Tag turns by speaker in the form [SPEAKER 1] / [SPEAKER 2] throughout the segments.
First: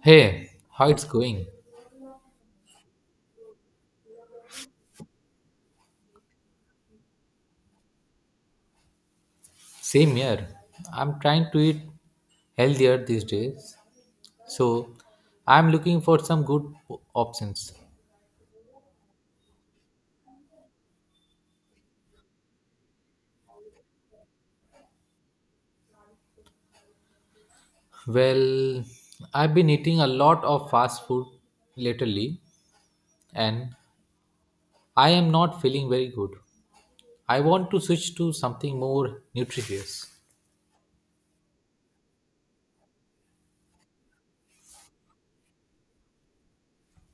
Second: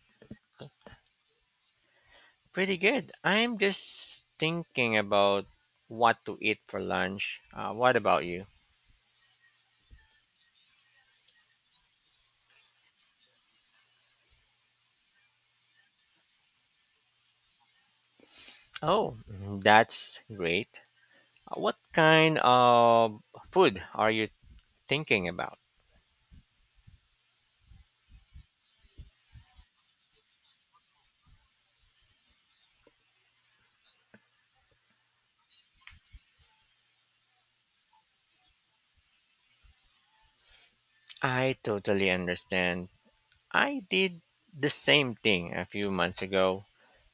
[SPEAKER 1] Hey, how it's going?
[SPEAKER 2] Pretty good. I'm just thinking about what to eat for lunch. What about you?
[SPEAKER 1] Same here. I'm trying to eat healthier these days. So, I'm looking for some good options.
[SPEAKER 2] Oh, that's great. What kind of food are you thinking about?
[SPEAKER 1] Well, I've been eating a lot of fast food lately and I am not feeling very good. I want to switch to something more nutritious.
[SPEAKER 2] I totally understand. I did the same thing a few months ago.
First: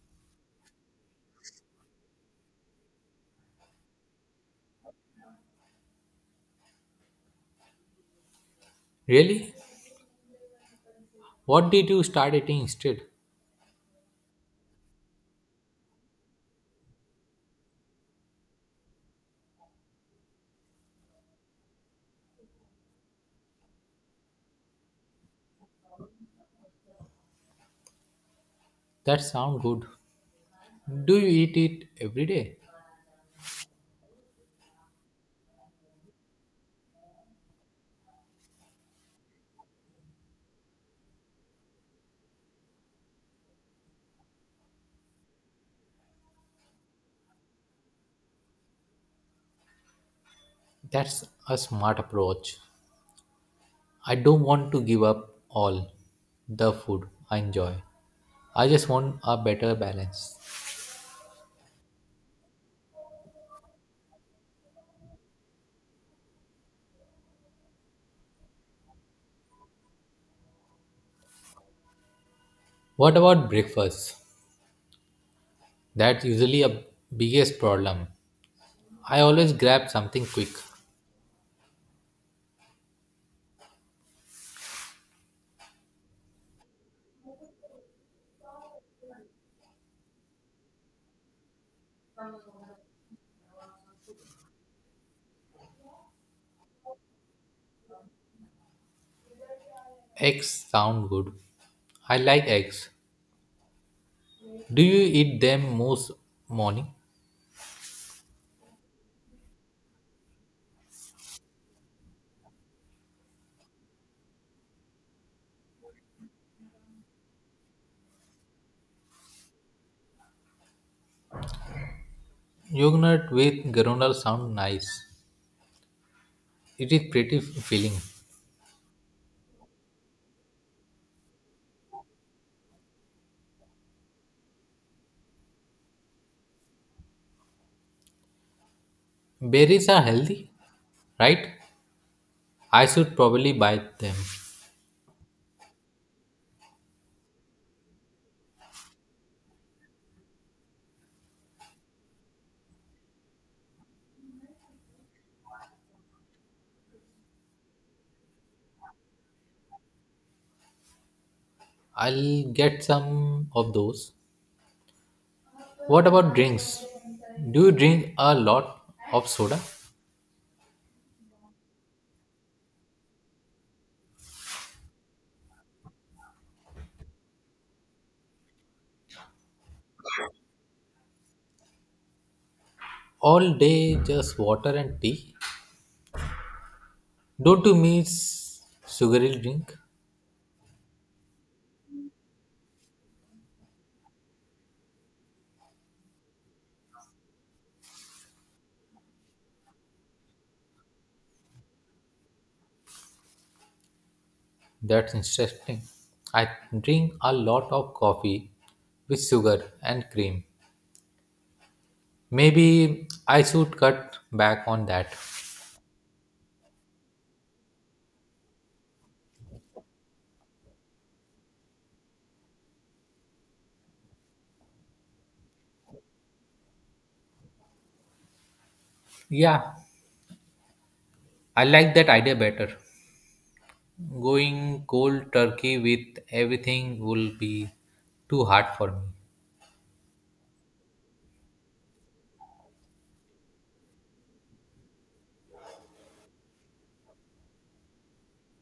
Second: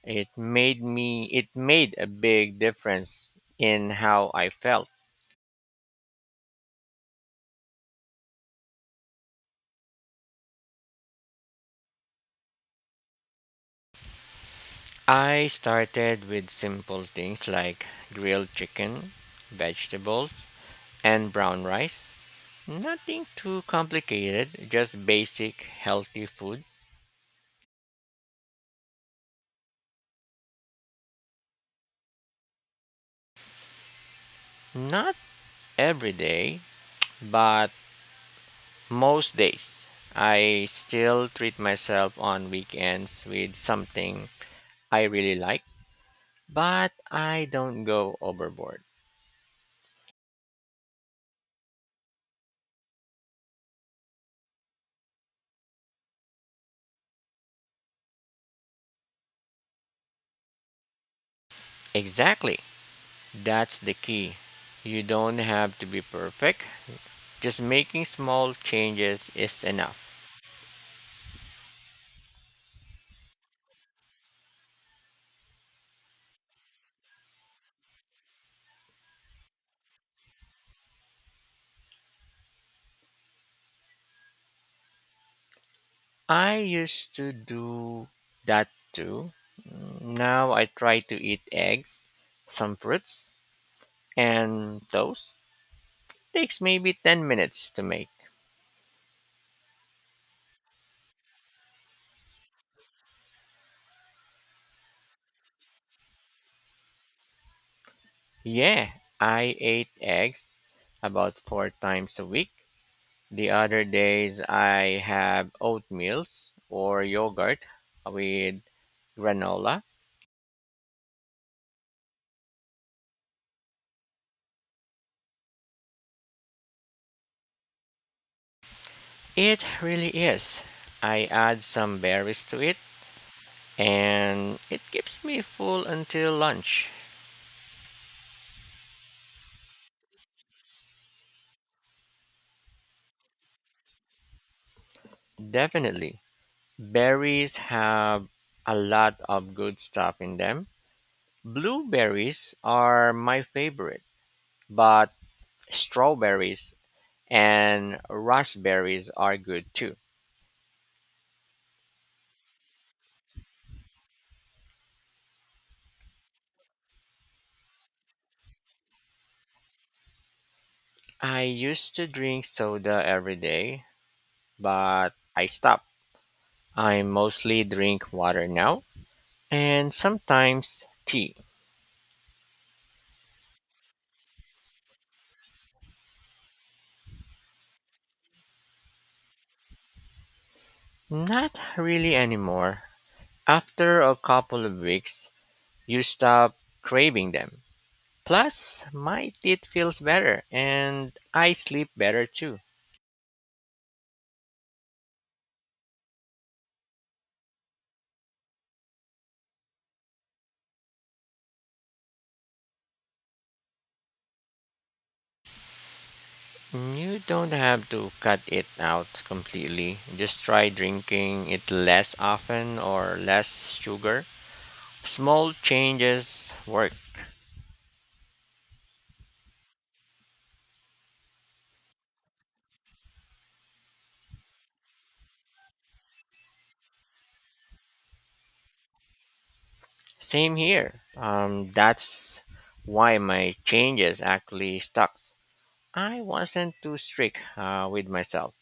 [SPEAKER 2] It made a big difference in how I felt.
[SPEAKER 1] Really? What did you start eating instead?
[SPEAKER 2] I started with simple things like grilled chicken, vegetables, and brown rice. Nothing too complicated, just basic healthy food.
[SPEAKER 1] That sound good. Do you eat it every day?
[SPEAKER 2] Not every day, but most days. I still treat myself on weekends with something I really like, but I don't go overboard.
[SPEAKER 1] That's a smart approach. I don't want to give up all the food I enjoy. I just want a better balance.
[SPEAKER 2] Exactly. That's the key. You don't have to be perfect. Just making small changes is enough.
[SPEAKER 1] What about breakfast? That's usually a biggest problem. I always grab something quick.
[SPEAKER 2] I used to do that too. Now I try to eat eggs, some fruits, and toast. Takes maybe 10 minutes to make.
[SPEAKER 1] Eggs sound good. I like eggs. Do you eat them most morning?
[SPEAKER 2] Yeah, I ate eggs about 4 times a week. The other days I have oatmeals or yogurt with granola.
[SPEAKER 1] Yogurt with granola sound nice. It is pretty filling.
[SPEAKER 2] It really is. I add some berries to it and it keeps me full until lunch.
[SPEAKER 1] Berries are healthy, right? I should probably buy them.
[SPEAKER 2] Definitely. Berries have a lot of good stuff in them. Blueberries are my favorite, but strawberries and raspberries are good too.
[SPEAKER 1] I'll get some of those. What about drinks? Do you drink a lot of soda?
[SPEAKER 2] I used to drink soda every day, but I stopped. I mostly drink water now and sometimes tea.
[SPEAKER 1] All day, just water and tea? Don't you miss sugary drink?
[SPEAKER 2] Not really anymore. After a couple of weeks, you stop craving them. Plus, my teeth feels better and I sleep better too.
[SPEAKER 1] That's interesting. I drink a lot of coffee with sugar and cream. Maybe I should cut back on that.
[SPEAKER 2] You don't have to cut it out completely. Just try drinking it less often or less sugar. Small changes work.
[SPEAKER 1] Yeah, I like that idea better. Going cold turkey with everything will be too hard for me.
[SPEAKER 2] Same here. That's why my changes actually stuck. I wasn't too strict with myself.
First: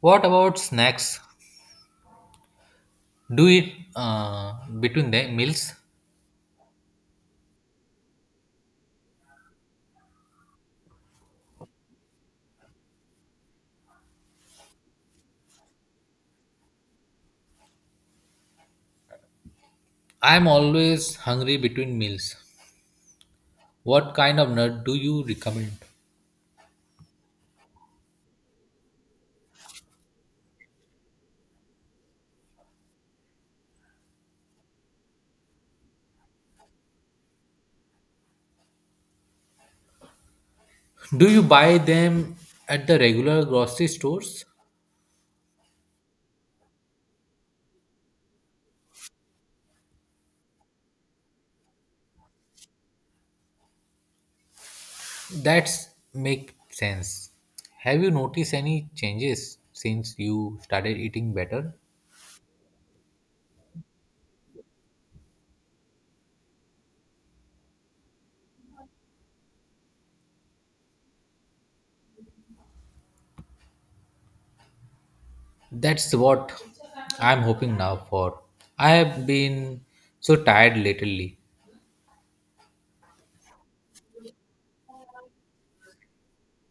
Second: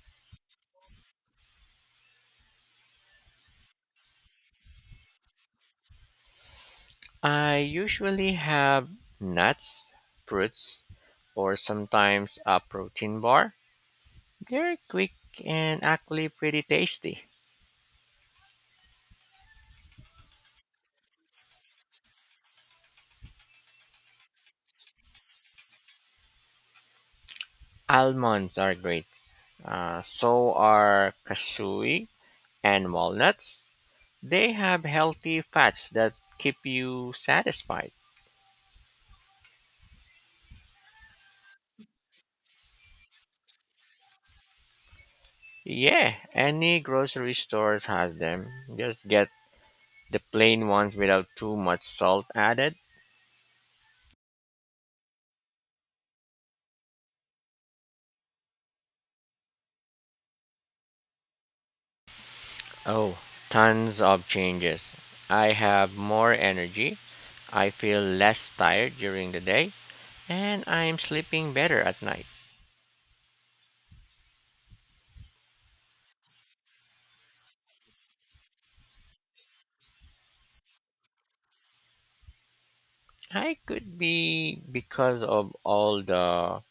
[SPEAKER 1] What about snacks? Do it between the meals.
[SPEAKER 2] I usually have nuts, fruits, or sometimes a protein bar. They're quick and actually pretty tasty.
[SPEAKER 1] I am always hungry between meals. What kind of nut do you recommend?
[SPEAKER 2] Almonds are great. So are cashew and walnuts. They have healthy fats that keep you satisfied.
[SPEAKER 1] Do you buy them at the regular grocery stores?
[SPEAKER 2] Yeah, any grocery stores has them. Just get the plain ones without too much salt added.
[SPEAKER 1] That's make sense. Have you noticed any changes since you started eating better?
[SPEAKER 2] Oh, tons of changes. I have more energy, I feel less tired during the day, and I'm sleeping better at night.
[SPEAKER 1] That's what I'm hoping now for. I have been so tired lately.
[SPEAKER 2] I could be because of all the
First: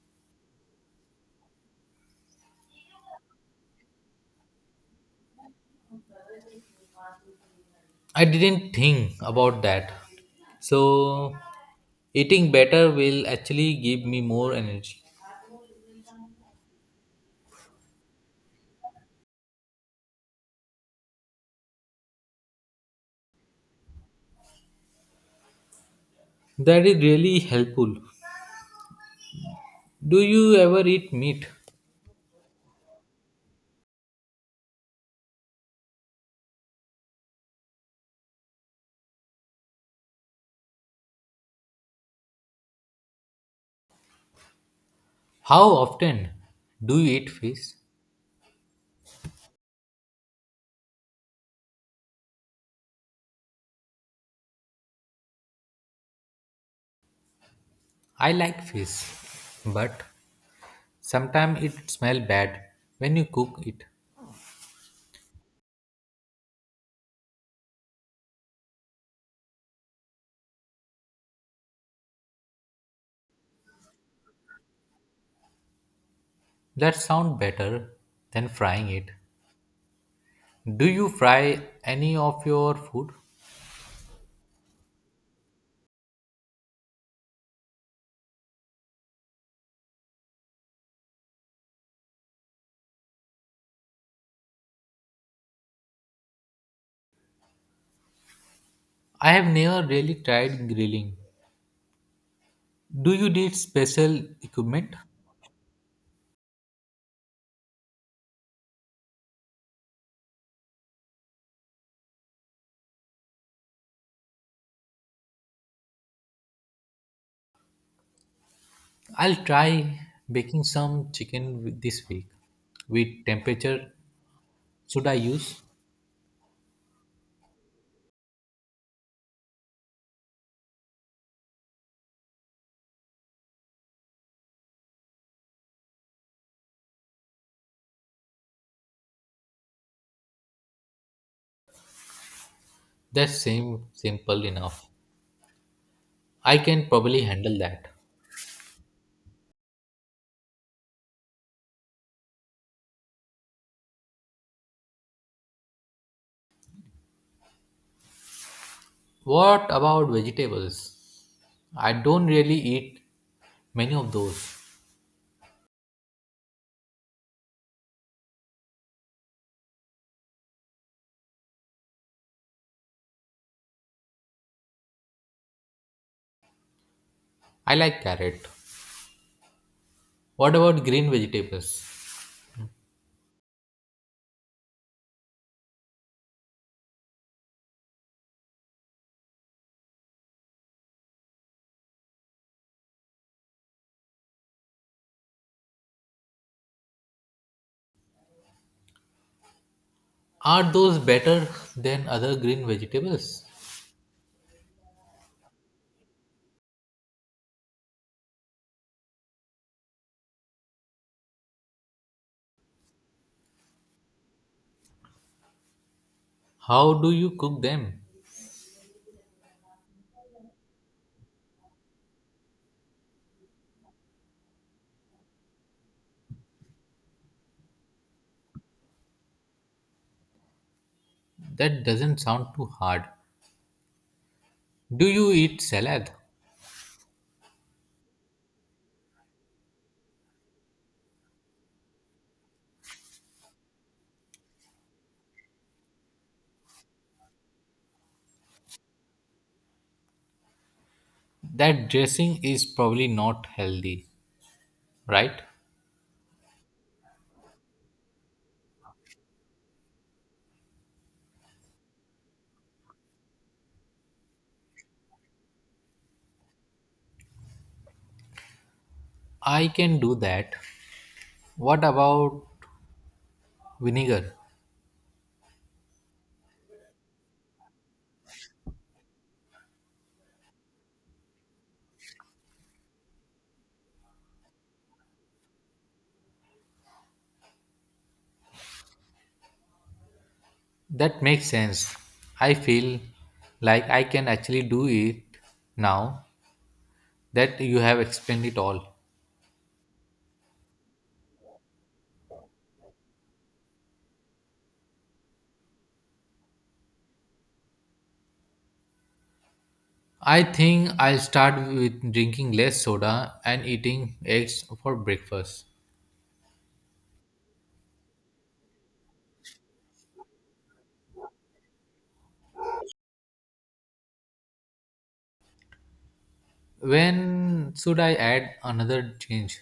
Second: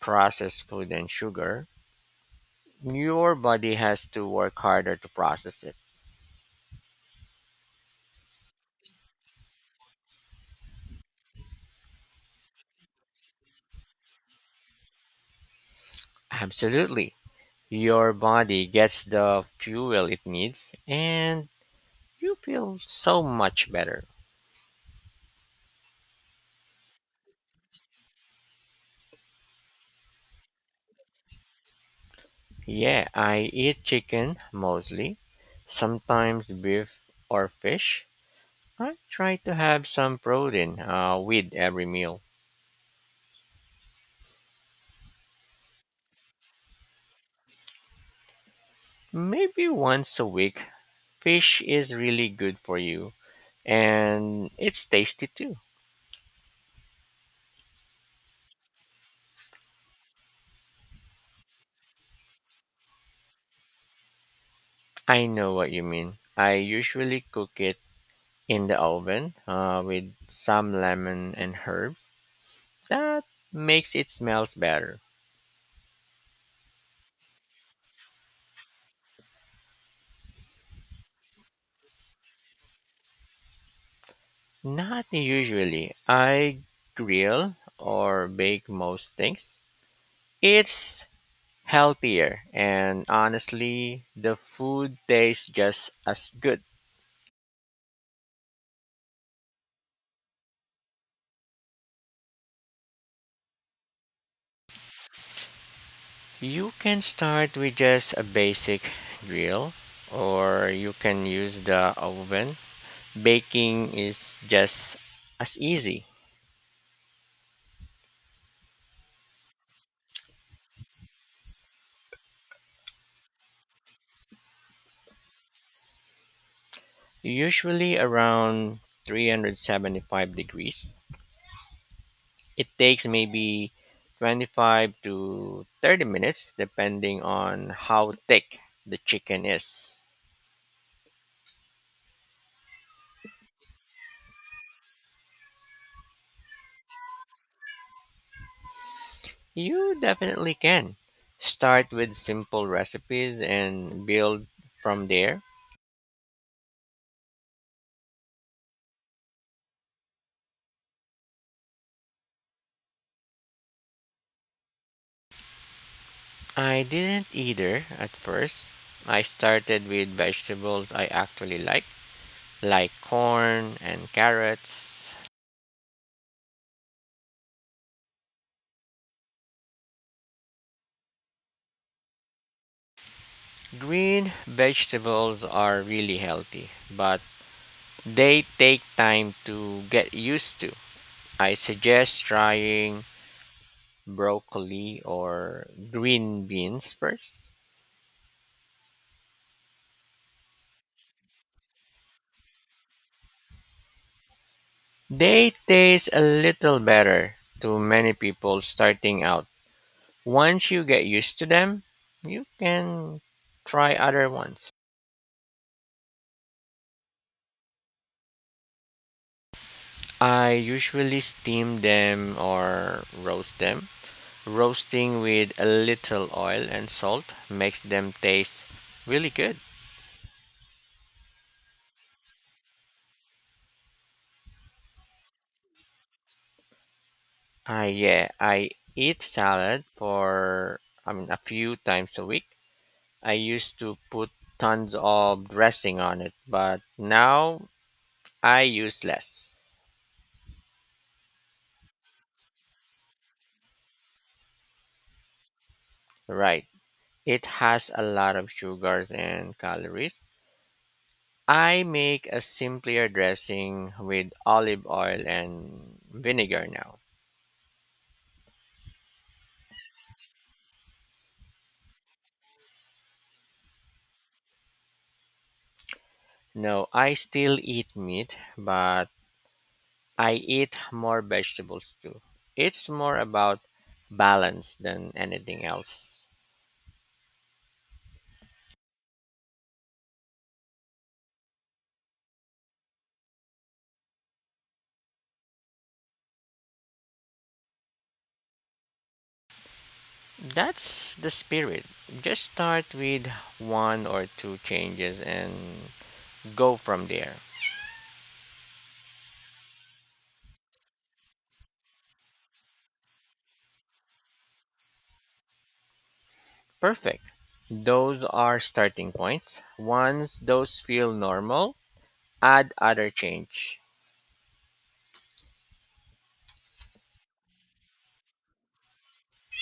[SPEAKER 2] processed food and sugar. Your body has to work harder to process it.
[SPEAKER 1] I didn't think about that. So eating better will actually give me more energy.
[SPEAKER 2] Absolutely. Your body gets the fuel it needs, and you feel so much better.
[SPEAKER 1] That is really helpful. Do you ever eat meat?
[SPEAKER 2] Yeah, I eat chicken mostly, sometimes beef or fish. I try to have some protein with every meal.
[SPEAKER 1] How often do you eat fish?
[SPEAKER 2] Maybe once a week. Fish is really good for you and it's tasty too.
[SPEAKER 1] I like fish, but sometimes it smells bad when you cook it.
[SPEAKER 2] I know what you mean. I usually cook it in the oven with some lemon and herbs. That makes it smells better.
[SPEAKER 1] That sounds better than frying it. Do you fry any of your food?
[SPEAKER 2] Not usually. I grill or bake most things. It's healthier, and honestly, the food tastes just as good.
[SPEAKER 1] I have never really tried grilling. Do you need special equipment?
[SPEAKER 2] You can start with just a basic grill, or you can use the oven. Baking is just as easy,
[SPEAKER 1] I'll try baking some this week. With temperature, should I use?
[SPEAKER 2] usually around 375 degrees. It takes maybe 25 to 30 minutes, depending on how thick the chicken is.
[SPEAKER 1] That same simple enough. I can probably handle that.
[SPEAKER 2] You definitely can. Start with simple recipes and build from there.
[SPEAKER 1] What about vegetables? I don't really eat many of those.
[SPEAKER 2] I didn't either at first. I started with vegetables I actually like corn and carrots.
[SPEAKER 1] I like carrot. What about green vegetables?
[SPEAKER 2] Green vegetables are really healthy, but they take time to get used to. I suggest trying broccoli or green beans first.
[SPEAKER 1] Are those better than other green vegetables?
[SPEAKER 2] They taste a little better to many people starting out. Once you get used to them, you can try other ones.
[SPEAKER 1] How do you cook them?
[SPEAKER 2] I usually steam them or roast them. Roasting with a little oil and salt makes them taste really good.
[SPEAKER 1] That doesn't sound too hard. Do you eat salad?
[SPEAKER 2] I yeah, I eat salad for I mean a few times a week. I used to put tons of dressing on it, but now I use less.
[SPEAKER 1] That dressing is probably not healthy, right?
[SPEAKER 2] Right. It has a lot of sugars and calories. I make a simpler dressing with olive oil and vinegar now.
[SPEAKER 1] I can do that. What about vinegar?
[SPEAKER 2] No, I still eat meat, but I eat more vegetables too. It's more about balance than anything else.
[SPEAKER 1] That makes sense. I feel like I can actually do it now that you have explained it all.
[SPEAKER 2] That's the spirit. Just start with one or two changes and go from there.
[SPEAKER 1] I think I'll start with drinking less soda and eating eggs for breakfast.
[SPEAKER 2] Perfect. Those are starting points. Once those feel normal, add other change.
[SPEAKER 1] When should I add another change?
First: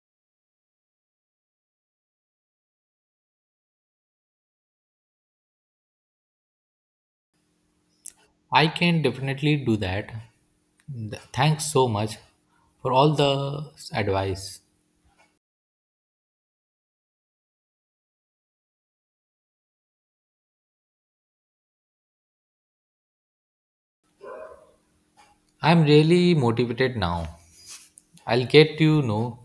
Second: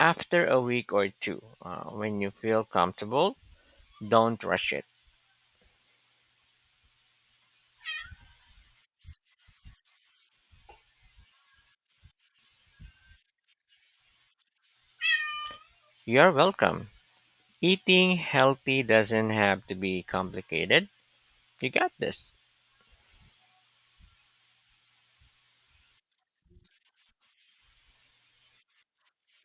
[SPEAKER 2] After a week or two, when you feel comfortable, don't rush it.
[SPEAKER 1] I can definitely do that. Thanks so much for all the advice.
[SPEAKER 2] You're welcome. Eating healthy doesn't have to be complicated. You got this.
[SPEAKER 1] I'm really motivated now. I'll get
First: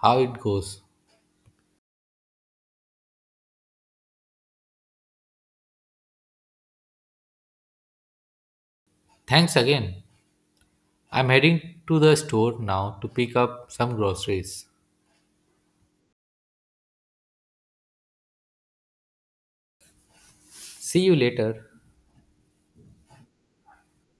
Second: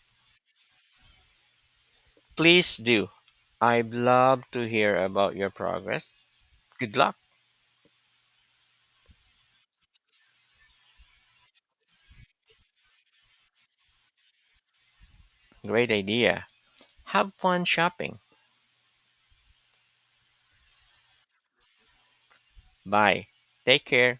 [SPEAKER 1] how it goes.
[SPEAKER 2] Please do. I'd love to hear about your progress. Good luck.
[SPEAKER 1] Thanks again. I'm heading to the store now to pick up some groceries.
[SPEAKER 2] Great idea. Have fun shopping.
[SPEAKER 1] See you later.
[SPEAKER 2] Bye. Take care.